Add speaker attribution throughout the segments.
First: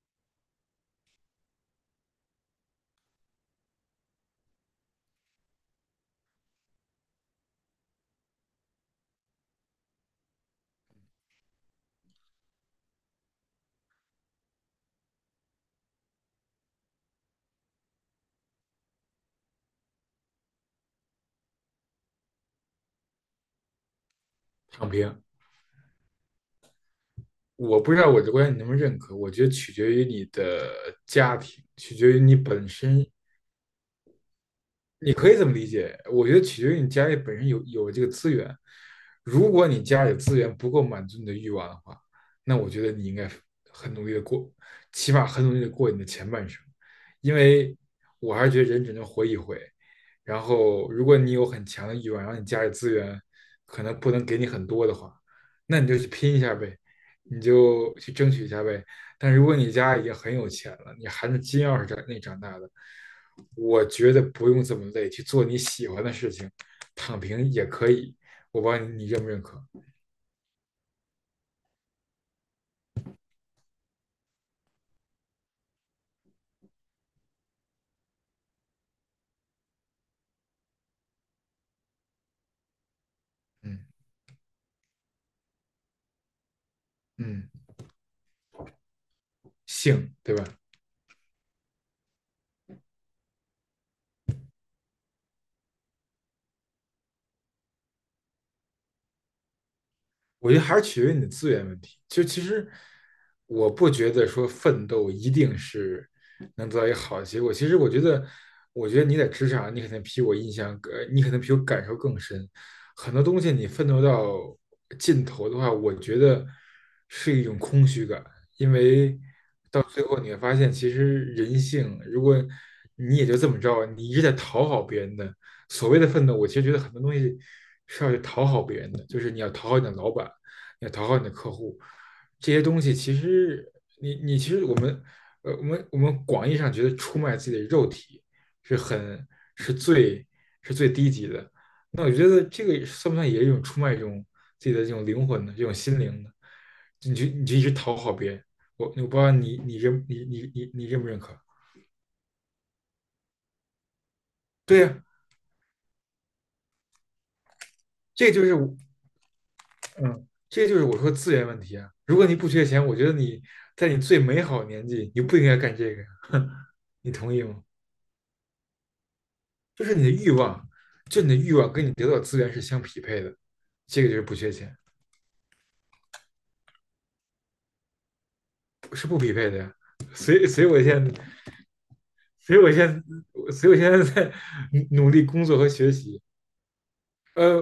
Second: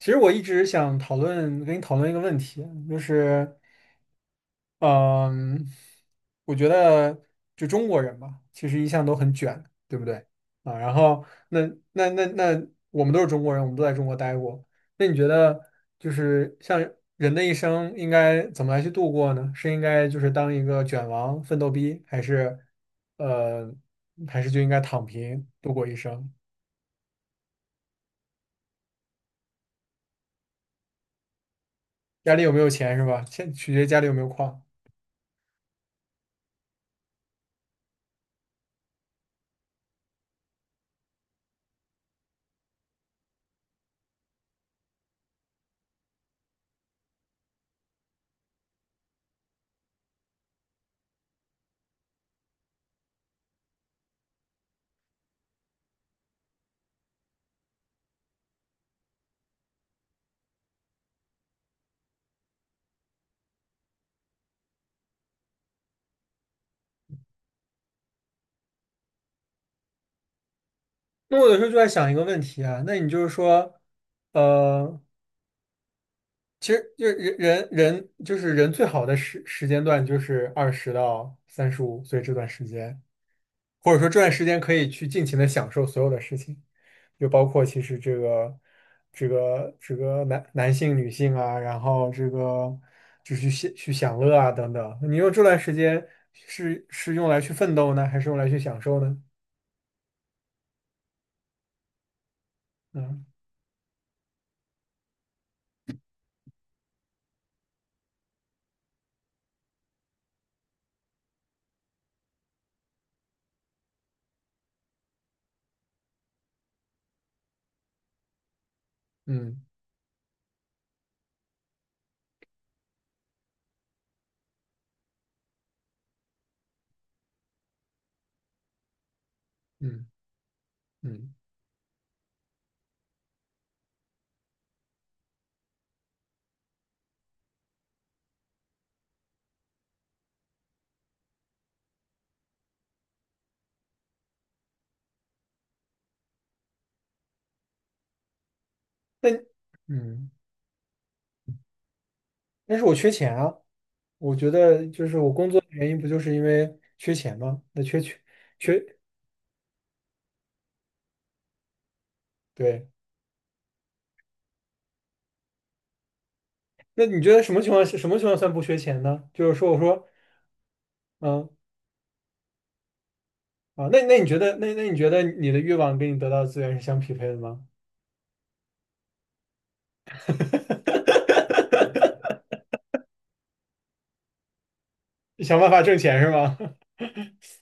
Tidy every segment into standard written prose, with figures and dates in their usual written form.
Speaker 1: 其实我一直想讨论，跟你讨论一个问题，就是，嗯，我觉得就中国人吧，其实一向都很卷，对不对？啊，然后那，我们都是中国人，我们都在中国待过。那你觉得，就是像人的一生应该怎么来去度过呢？是应该就是当一个卷王、奋斗逼，呃，还是就应该
Speaker 2: 躺
Speaker 1: 躺
Speaker 2: 平，
Speaker 1: 平度过一生？
Speaker 2: 我不知道我的观点你能不能认可，我觉得取决于你的家庭，取决于
Speaker 1: 家
Speaker 2: 你
Speaker 1: 里有没
Speaker 2: 本
Speaker 1: 有钱是
Speaker 2: 身。
Speaker 1: 吧？先取决于家里有没有矿。
Speaker 2: 你可以这么理解，我觉得取决于你家里本身有这个资源。如果你家里资源不够满足你的欲望的话，那我觉得你应该很努力的过，起码很努力的过你的前半生，因为我还是觉得人只能活一回。然后，如果你有很强的欲望，然后你家里资源可能不能给你很多的话，那你就去拼一下呗，你就去争取一下呗，但如果你家已经很有钱了，你含着金钥匙长大的，我觉得不用这么累，去做你喜欢的事情，躺平也可以。我不知道你认不认可？
Speaker 1: 那我有时候就在想一个问题啊，那你就是说，呃，其实就是人就是人最好的时间段就是20到35岁这段时间，
Speaker 2: 嗯
Speaker 1: 或者说这段时间可以去尽情的享受所有的事情，就包
Speaker 2: 嗯，
Speaker 1: 括其实这个这个这
Speaker 2: 性
Speaker 1: 个
Speaker 2: 对吧？
Speaker 1: 男性、女性啊，然后这个就去享乐啊等等。你用这段时间是用来去奋斗呢，还是用来去享受呢？
Speaker 2: 我觉得还是取决于你的资源问题。就其实
Speaker 1: 嗯
Speaker 2: 我不觉得说奋斗一定是能得到一个好的结果。其实我觉得，你在职场，你可能比我感受更深。很多东西你奋斗到尽头的话，我觉得是一种空虚感，因为
Speaker 1: 嗯
Speaker 2: 到最后你会发现，其实人性，如果你也就这么着，你一直在讨好别人的，所谓的奋斗，我其实觉得很多东西是要去讨好别人的，就是你要讨好你的
Speaker 1: 嗯
Speaker 2: 老板，你要讨好你的
Speaker 1: 嗯，
Speaker 2: 客户，这些东西其实你其实我们广义上觉得出卖自己的肉体是很是最是最低级的，那我觉得这个算不算也是一种出卖这种自己的这种灵魂的这种心灵呢？你就一直讨好别人，我不知
Speaker 1: 那
Speaker 2: 道你你认你
Speaker 1: 嗯。
Speaker 2: 你你你认不认可？
Speaker 1: 但是我缺钱啊，我觉
Speaker 2: 对
Speaker 1: 得
Speaker 2: 呀、啊。
Speaker 1: 就是我工作的原因不就是因为缺钱吗？那缺缺
Speaker 2: 这就是
Speaker 1: 缺，
Speaker 2: 嗯，这个就是我说资源问题啊。如果你不缺钱，
Speaker 1: 对，
Speaker 2: 我觉得你在你最美好的年纪，你不应该干这个呀，
Speaker 1: 那
Speaker 2: 你
Speaker 1: 你觉
Speaker 2: 同
Speaker 1: 得
Speaker 2: 意
Speaker 1: 什
Speaker 2: 吗？
Speaker 1: 么情况是什么情况算不缺钱呢？就是说，我
Speaker 2: 就是你
Speaker 1: 说，
Speaker 2: 的欲望，你的
Speaker 1: 嗯
Speaker 2: 欲望跟你得到的资源是相匹配的，
Speaker 1: 那
Speaker 2: 这个就
Speaker 1: 那
Speaker 2: 是
Speaker 1: 你
Speaker 2: 不
Speaker 1: 觉
Speaker 2: 缺
Speaker 1: 得那
Speaker 2: 钱，
Speaker 1: 那你觉得你的欲望跟你得到的资源是相匹配的吗？
Speaker 2: 是不匹配的呀。所以，所以我现在，所以我现在，所以我现在在努力工作
Speaker 1: 想
Speaker 2: 和
Speaker 1: 办法
Speaker 2: 学
Speaker 1: 挣钱
Speaker 2: 习。
Speaker 1: 是吗？
Speaker 2: 呃，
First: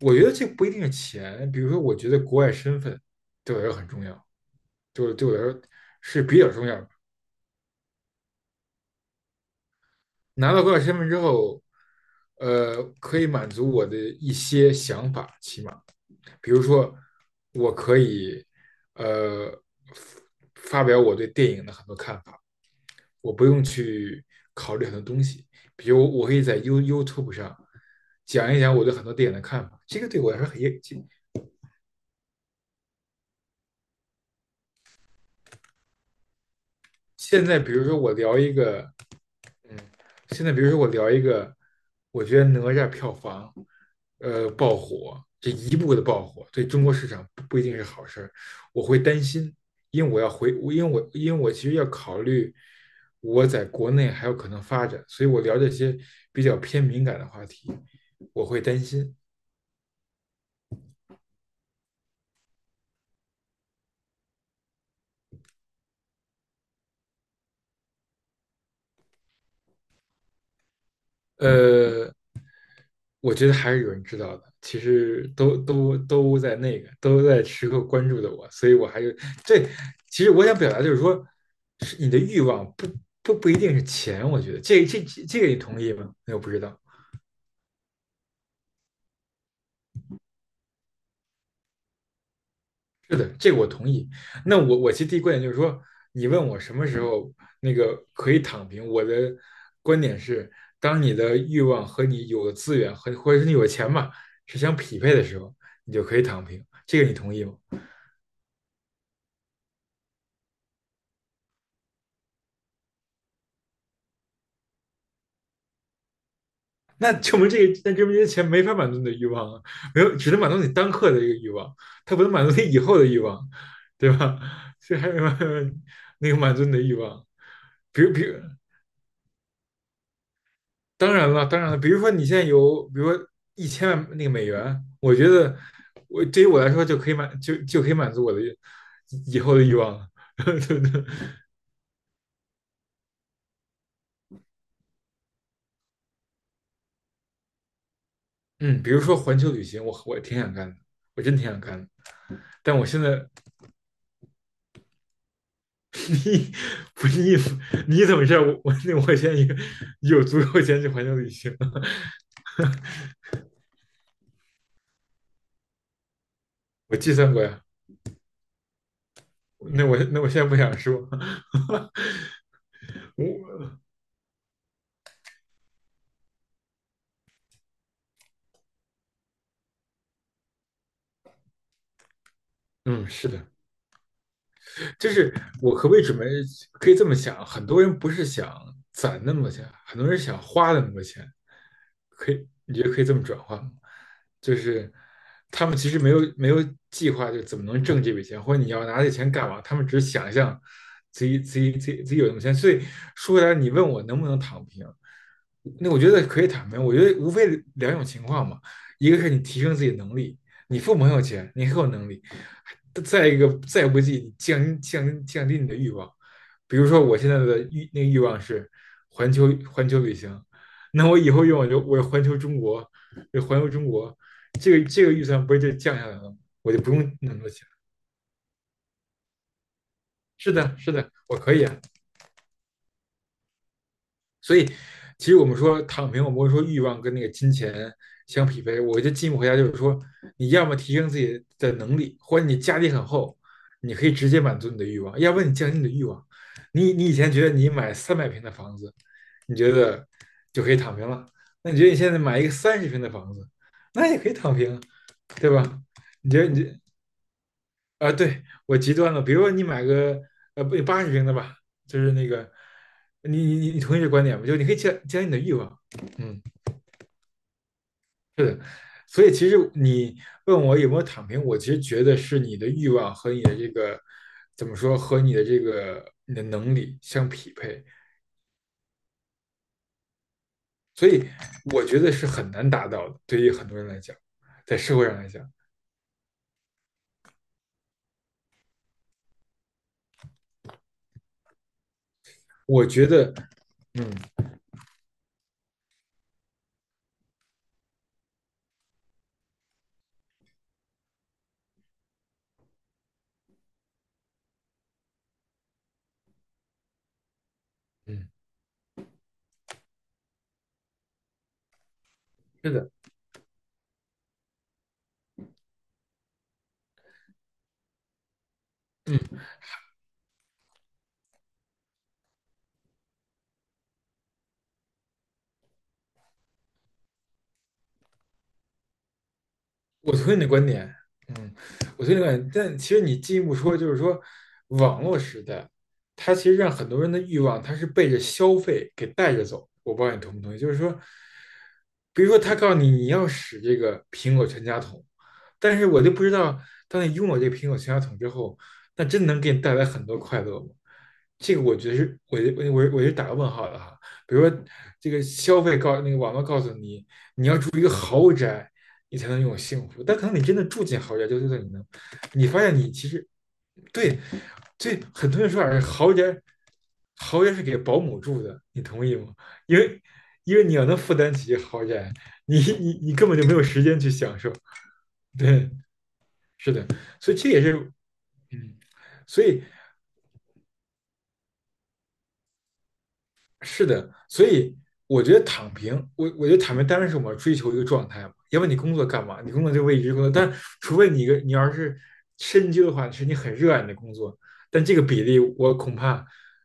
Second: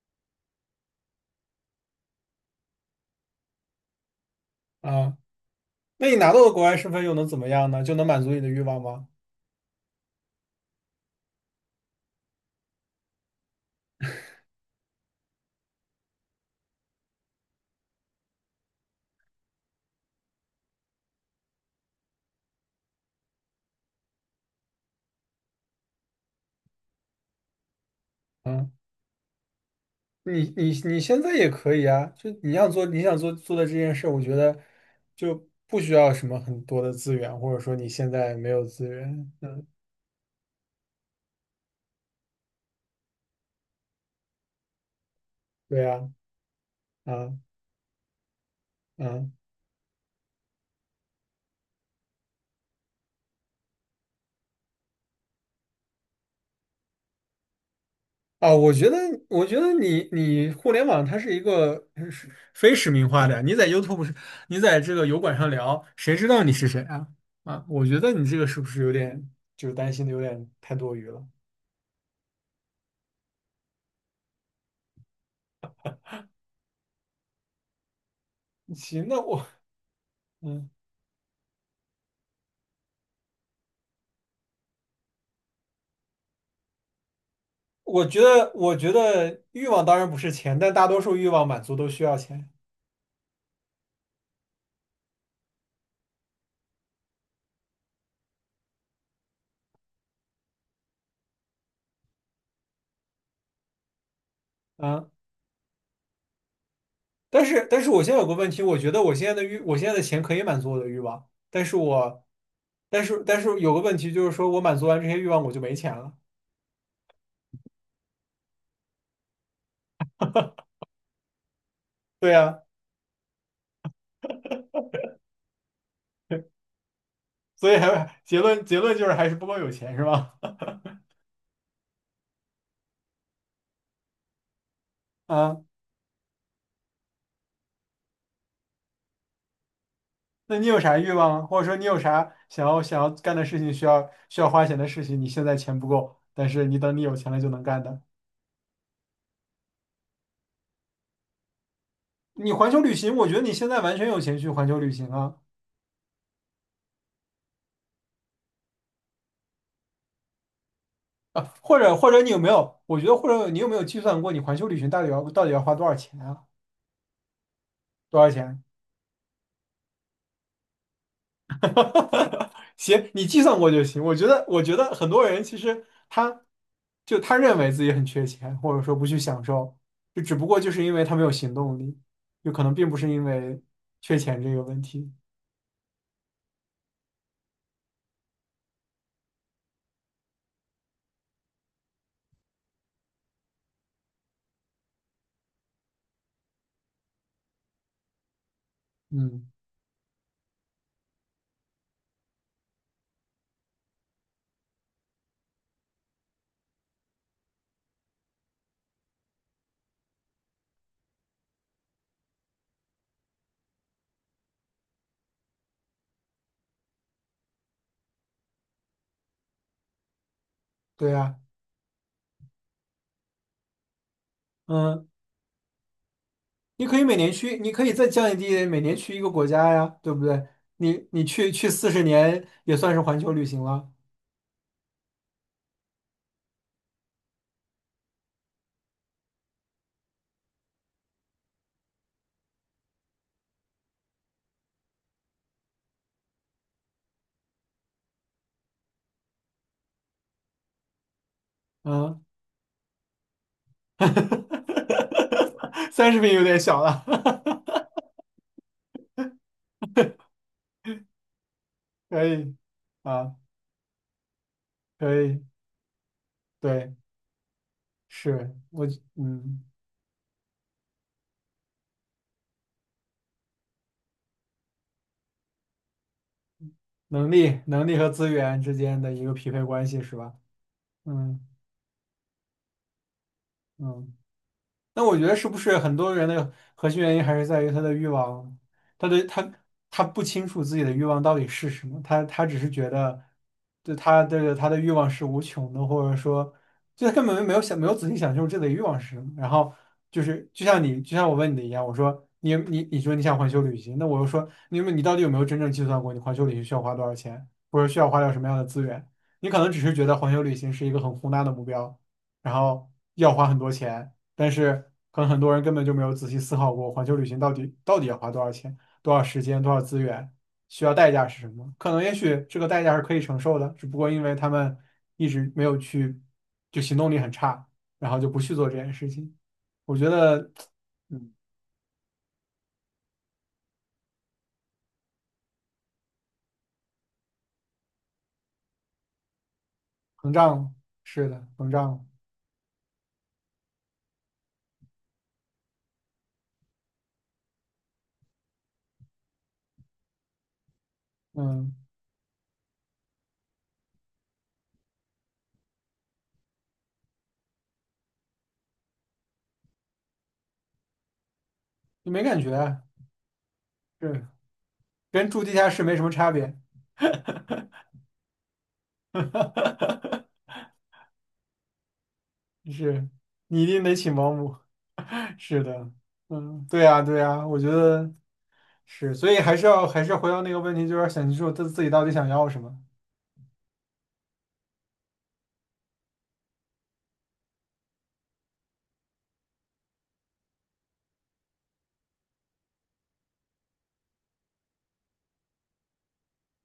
Speaker 2: 我觉得这不一定是钱，比如说，我觉得国外身份对我来说很重要，对我
Speaker 1: 啊，
Speaker 2: 对我来说
Speaker 1: 那你
Speaker 2: 是
Speaker 1: 拿
Speaker 2: 比
Speaker 1: 到
Speaker 2: 较
Speaker 1: 了国
Speaker 2: 重
Speaker 1: 外
Speaker 2: 要。
Speaker 1: 身份又能怎么样呢？就能满足你的欲望吗？
Speaker 2: 拿到高考身份之后，可以满足我的一些想法，起码，比如说，我可以，呃，发表我对电影的很多看法，我不用去考虑很多东西，比如我可以在 YouTube 上讲一
Speaker 1: 嗯。
Speaker 2: 讲我对很多电影的看法，这个对我来说
Speaker 1: 你
Speaker 2: 很也。
Speaker 1: 你你现在也可以啊，就你要做你想做的这件事，我觉得就不需要什么很多的资源，
Speaker 2: 现
Speaker 1: 或
Speaker 2: 在
Speaker 1: 者
Speaker 2: 比
Speaker 1: 说
Speaker 2: 如
Speaker 1: 你
Speaker 2: 说
Speaker 1: 现
Speaker 2: 我
Speaker 1: 在
Speaker 2: 聊
Speaker 1: 没
Speaker 2: 一
Speaker 1: 有
Speaker 2: 个
Speaker 1: 资源，嗯，
Speaker 2: 嗯，现在比如说我聊一个，我觉得哪吒票房，爆火，这一
Speaker 1: 对
Speaker 2: 部
Speaker 1: 啊，
Speaker 2: 的爆火对中国市场
Speaker 1: 啊
Speaker 2: 不一定是好事儿，我会担
Speaker 1: 嗯
Speaker 2: 心，因为我其实要考虑我在国内还有可能发展，所以我聊这些比较偏敏感的话题，我
Speaker 1: 啊，
Speaker 2: 会
Speaker 1: 我
Speaker 2: 担
Speaker 1: 觉得
Speaker 2: 心。
Speaker 1: 我觉得你互联网它是一个是非实名化的呀，你在这个油管上聊，谁知道你是谁啊？啊，我觉得你这个是不是有点就是担心的有点太多余了？
Speaker 2: 呃，我觉得还是有人知道的，其实都在时刻关注着我，所以我还
Speaker 1: 行，
Speaker 2: 是
Speaker 1: 那我
Speaker 2: 这。其实我想
Speaker 1: 嗯。
Speaker 2: 表达就是说，是你的欲望不一定是钱，我觉得这个你同意吗？那我不知道。
Speaker 1: 我觉得欲望当然不是钱，但大多数欲望满足都需要钱
Speaker 2: 是的，这个我同意。那我其实第一观点就是说，你问我什么时候可以躺平，我的观点是，当你的欲望和你有的资源或者是你有钱嘛是相匹
Speaker 1: 啊。
Speaker 2: 配的时候，你就可以躺平。这个你同
Speaker 1: 但
Speaker 2: 意吗？
Speaker 1: 是，但是我现在有个问题，我觉得我现在的钱可以满足我的欲望，但是我，但是有个问题就是说，我满足完这些欲望，我就没钱了。
Speaker 2: 那证明这些钱没法满足你的欲望啊，没有，只能满足你当刻的一个欲望，它不
Speaker 1: 对
Speaker 2: 能满足
Speaker 1: 呀，
Speaker 2: 你以后的欲望，对吧？所以还有那个满足你的欲望，
Speaker 1: 所以
Speaker 2: 比如，
Speaker 1: 还
Speaker 2: 比如，
Speaker 1: 结论结论就是还是不够有钱，是吧？
Speaker 2: 当然了，比如说你现在有，比如说1000万美元，我 觉得
Speaker 1: 啊，
Speaker 2: 我对于我来说就可以满足我的以后的欲望了。
Speaker 1: 那你 有
Speaker 2: 对不
Speaker 1: 啥
Speaker 2: 对？
Speaker 1: 欲望啊或者说你有啥想要干的事情，需要花钱的事情，你现在钱不够，但是你等你有钱了就能干的。
Speaker 2: 嗯，比如说环球旅行，我挺想干的，我真挺想干的，
Speaker 1: 你环
Speaker 2: 但
Speaker 1: 球
Speaker 2: 我
Speaker 1: 旅
Speaker 2: 现
Speaker 1: 行，我
Speaker 2: 在
Speaker 1: 觉得你现在完全有钱去环球旅行啊。
Speaker 2: 你不是意思，你怎么知道我现在有足够钱去环球旅
Speaker 1: 啊，
Speaker 2: 行？
Speaker 1: 或者你有没有？我觉得或者你有没有计算过你环球旅行到底要花多少钱啊？
Speaker 2: 我计算过呀。
Speaker 1: 多少钱？
Speaker 2: 那我现在不想说。
Speaker 1: 行，你计算过
Speaker 2: 我
Speaker 1: 就行。我觉得很多人其实他认为自己很缺钱，或者说不去享受，就只不过就是因为他没有行动力，就可能并不
Speaker 2: 嗯，
Speaker 1: 是因
Speaker 2: 是的，
Speaker 1: 为缺钱这个问
Speaker 2: 就
Speaker 1: 题。
Speaker 2: 是我可不可以准备可以这么想？很多人不是想攒那么多钱，很多人想花那么多钱，可以你觉得可以这么转换吗？就是他们其实没有计划，就怎么能挣这笔钱，或者你要拿这钱
Speaker 1: 嗯，
Speaker 2: 干嘛？他们只是想象自己有那么钱。所以说回来，你问我能不能躺平，那我觉得可以躺平。我觉得无非两种情况嘛，一个是你提升自己的能力，你父母很有钱，你很有能力。再一个，再不济，降低你的欲望。比如说，我现在的欲那个欲望是环球旅行，那
Speaker 1: 对
Speaker 2: 我以
Speaker 1: 呀，
Speaker 2: 后欲望就我环球中国，就环球中国，这个
Speaker 1: 嗯，
Speaker 2: 预算不是就降下来了吗？我就
Speaker 1: 你
Speaker 2: 不
Speaker 1: 可以每
Speaker 2: 用
Speaker 1: 年
Speaker 2: 那么多
Speaker 1: 去，
Speaker 2: 钱。
Speaker 1: 你可以再降低每年去一个国家呀，对不对？
Speaker 2: 是的，是
Speaker 1: 你
Speaker 2: 的，
Speaker 1: 你
Speaker 2: 我
Speaker 1: 去
Speaker 2: 可以
Speaker 1: 去
Speaker 2: 啊。
Speaker 1: 40年也算是环球旅行了。
Speaker 2: 所以，其实我们说躺平，我们会说欲望跟那个金钱相匹配。我觉得进一步回答就是说，你要么提升自己的能力，或者你家底很厚，你可以直接满足你的欲望；要不然你降低你的欲望。你以前觉得你买300平的房子，你觉得就可以躺平了，那你觉得你现在
Speaker 1: 嗯。
Speaker 2: 买一个30平的房子，那也可以躺平，对吧？
Speaker 1: 三十
Speaker 2: 你
Speaker 1: 平
Speaker 2: 觉
Speaker 1: 有
Speaker 2: 得
Speaker 1: 点
Speaker 2: 你
Speaker 1: 小了，
Speaker 2: 啊，对，我极端了，比如说你买个不80平的吧，就 是
Speaker 1: 可
Speaker 2: 那个，
Speaker 1: 以啊，
Speaker 2: 你同意这观点吗？就是你可以降降
Speaker 1: 可
Speaker 2: 低你的
Speaker 1: 以，
Speaker 2: 欲望，嗯，
Speaker 1: 对，是
Speaker 2: 是的，
Speaker 1: 我
Speaker 2: 所以其
Speaker 1: 嗯，
Speaker 2: 实你问我有没有躺平，我其实觉得是你的欲望和你的这个怎么说和你的这个你的能力相
Speaker 1: 能
Speaker 2: 匹
Speaker 1: 力、
Speaker 2: 配，
Speaker 1: 能力和资源之间的一个匹配关系是吧？
Speaker 2: 所以
Speaker 1: 嗯
Speaker 2: 我觉得是很难达到的，对于很多人来
Speaker 1: 嗯。
Speaker 2: 讲，在社
Speaker 1: 那
Speaker 2: 会上
Speaker 1: 我觉
Speaker 2: 来
Speaker 1: 得
Speaker 2: 讲，
Speaker 1: 是不是很多人的核心原因还是在于他的欲望，他的他他不清楚自己的欲望到底是什么，他只是
Speaker 2: 我
Speaker 1: 觉
Speaker 2: 觉
Speaker 1: 得，
Speaker 2: 得，
Speaker 1: 就
Speaker 2: 嗯
Speaker 1: 他的欲望是无穷的，或者说，就他根本没有仔细想清楚自己的欲望是什么。然后就是就像我问你的一样，我说你说你想环球旅行，那我又说你到底有没有真正计算过你环球旅行需要花多少钱，或者需要花
Speaker 2: 嗯，
Speaker 1: 掉什么样的资源？你可能只是觉得环球旅行是一个很宏大的目标，然
Speaker 2: 是的。
Speaker 1: 后要花很多钱。但是可能很多人根本就没有仔细思考过环球旅行到底要花多少钱、多少
Speaker 2: 嗯。
Speaker 1: 时间、多少资源，需要代价是什么？可能也许这个代价是可以承受的，只不过因为他们一直没有去，就行动力很差，然后就不去做这件事情。我觉
Speaker 2: 我同意你的
Speaker 1: 得，
Speaker 2: 观点，
Speaker 1: 嗯，
Speaker 2: 嗯，我同意你的观点，但其实你进一步说，就是说，网络时代，它其实让很多人的欲望，它是被着消费给带着走。我不知道你
Speaker 1: 膨
Speaker 2: 同不同意，就
Speaker 1: 胀
Speaker 2: 是说，
Speaker 1: 是的，膨胀，
Speaker 2: 比如说他告诉你你要使这个苹果全家桶，但是我就不知道，当你拥有这个苹果全家桶之后，那真能给你带来很多快乐吗？这个
Speaker 1: 嗯，
Speaker 2: 我觉得是，我就打个问号了哈。比如说，这个消费告那个网络告诉你，一个豪宅，你才能拥有幸福。但可能你真的住进豪宅，就对在你能，
Speaker 1: 就没感
Speaker 2: 你
Speaker 1: 觉
Speaker 2: 发现你其实
Speaker 1: 对，
Speaker 2: 对，
Speaker 1: 是
Speaker 2: 所以
Speaker 1: 跟
Speaker 2: 很多
Speaker 1: 住
Speaker 2: 人
Speaker 1: 地
Speaker 2: 说
Speaker 1: 下
Speaker 2: 啊，
Speaker 1: 室没什么
Speaker 2: 豪宅，
Speaker 1: 差别。
Speaker 2: 豪宅是给保姆住的，你同意吗？因为 因为你要能负担起豪宅，你你
Speaker 1: 是，
Speaker 2: 你根本就没
Speaker 1: 你
Speaker 2: 有
Speaker 1: 一定
Speaker 2: 时
Speaker 1: 得
Speaker 2: 间去
Speaker 1: 请保
Speaker 2: 享受。
Speaker 1: 姆。是
Speaker 2: 对，
Speaker 1: 的，嗯，
Speaker 2: 是
Speaker 1: 对
Speaker 2: 的，
Speaker 1: 呀，对
Speaker 2: 所以
Speaker 1: 呀，
Speaker 2: 这
Speaker 1: 我
Speaker 2: 也
Speaker 1: 觉
Speaker 2: 是，
Speaker 1: 得
Speaker 2: 嗯，
Speaker 1: 是，所以
Speaker 2: 所
Speaker 1: 还
Speaker 2: 以
Speaker 1: 是要还是回到那个问题，就是想清楚他自己到底想要什么。
Speaker 2: 是的，所以我觉得躺平，我觉得躺平当然是我们要追求一个状态嘛，要不然你工作干嘛？你工作就为一直工作，但除非你一个你要是深究的话，是你很热爱你的工作，但这个比例我恐怕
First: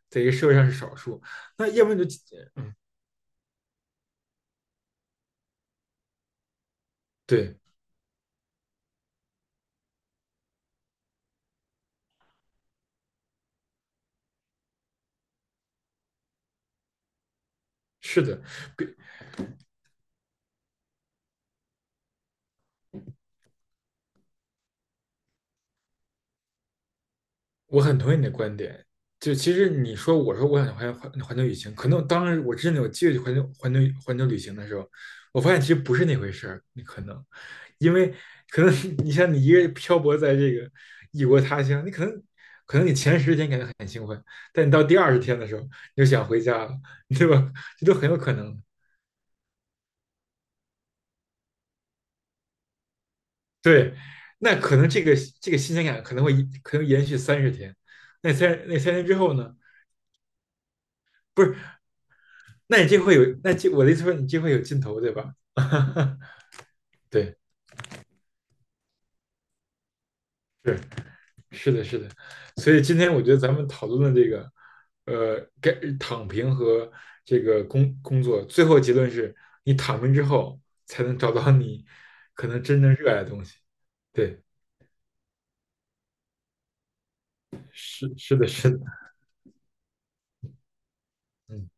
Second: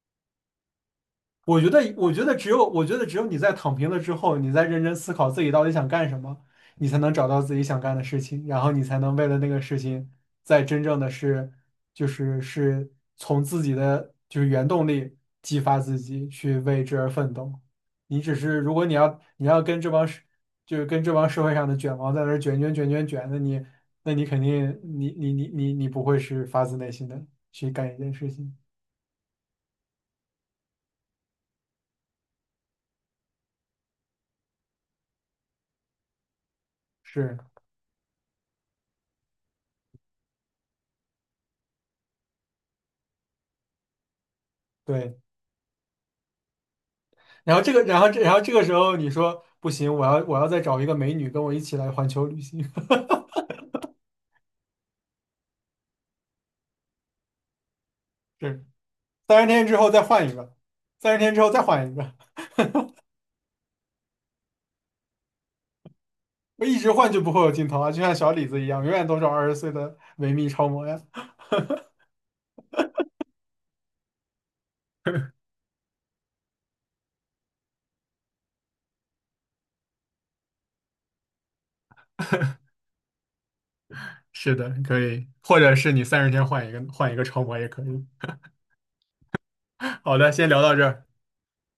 Speaker 2: 在一个社会上是少数。
Speaker 1: 我
Speaker 2: 那
Speaker 1: 觉得，
Speaker 2: 要不然你
Speaker 1: 我
Speaker 2: 就，
Speaker 1: 觉得只有，
Speaker 2: 嗯，
Speaker 1: 我觉得只有你在躺平了之后，你在认真思考自己到底想干什么，你才能找到自
Speaker 2: 对，
Speaker 1: 己想干的事情，然后你才能为了那个事情，在真正的是，就是是从自己的就是原动力激发自己去为之而奋斗。你
Speaker 2: 是
Speaker 1: 只
Speaker 2: 的，
Speaker 1: 是如果
Speaker 2: 比
Speaker 1: 你要跟这帮社就是跟这帮社会上的卷王在那儿卷卷卷卷卷，那你肯定你不会是发自内心的去
Speaker 2: 我
Speaker 1: 干一
Speaker 2: 很
Speaker 1: 件
Speaker 2: 同意你
Speaker 1: 事
Speaker 2: 的
Speaker 1: 情，
Speaker 2: 观点，就其实你说我说我想环球旅行，可能当时我真的有机会去环球旅行的时候，我发现其实不是那回事儿，你可能，
Speaker 1: 是
Speaker 2: 因为可能 像你一个人漂泊在这个异国他乡，你可能你前10天感觉很兴奋，但你到第二
Speaker 1: 对。
Speaker 2: 十天的时候，你就想回家了，对吧？
Speaker 1: 然后这个，
Speaker 2: 这都
Speaker 1: 然后
Speaker 2: 很有
Speaker 1: 这，然
Speaker 2: 可
Speaker 1: 后这
Speaker 2: 能。
Speaker 1: 个时候你说不行，我要再找一个美女跟我一起来环球旅行。
Speaker 2: 对，那可能这个新鲜感可能延续30天，
Speaker 1: 是，
Speaker 2: 那3天之后
Speaker 1: 三十
Speaker 2: 呢？
Speaker 1: 天之后再换一个，三十天之
Speaker 2: 不
Speaker 1: 后
Speaker 2: 是。
Speaker 1: 再换一个，
Speaker 2: 那你就会有，那这我的意思说你就会有尽头，对吧？
Speaker 1: 我一直换就不
Speaker 2: 对，
Speaker 1: 会有尽头啊，就像小李子一样，永远都是20岁的维密超
Speaker 2: 是
Speaker 1: 模呀。
Speaker 2: 是的，是的。所以今天我觉得咱们讨论的这个，该躺平和这个工作，最后结论是你躺平之后才能找到你可能真正热爱的东西。对，
Speaker 1: 是的，可以，或者是你三十天换一个，换一个超模也可以。
Speaker 2: 是的，是的，
Speaker 1: 好的，先聊到这儿。
Speaker 2: 嗯。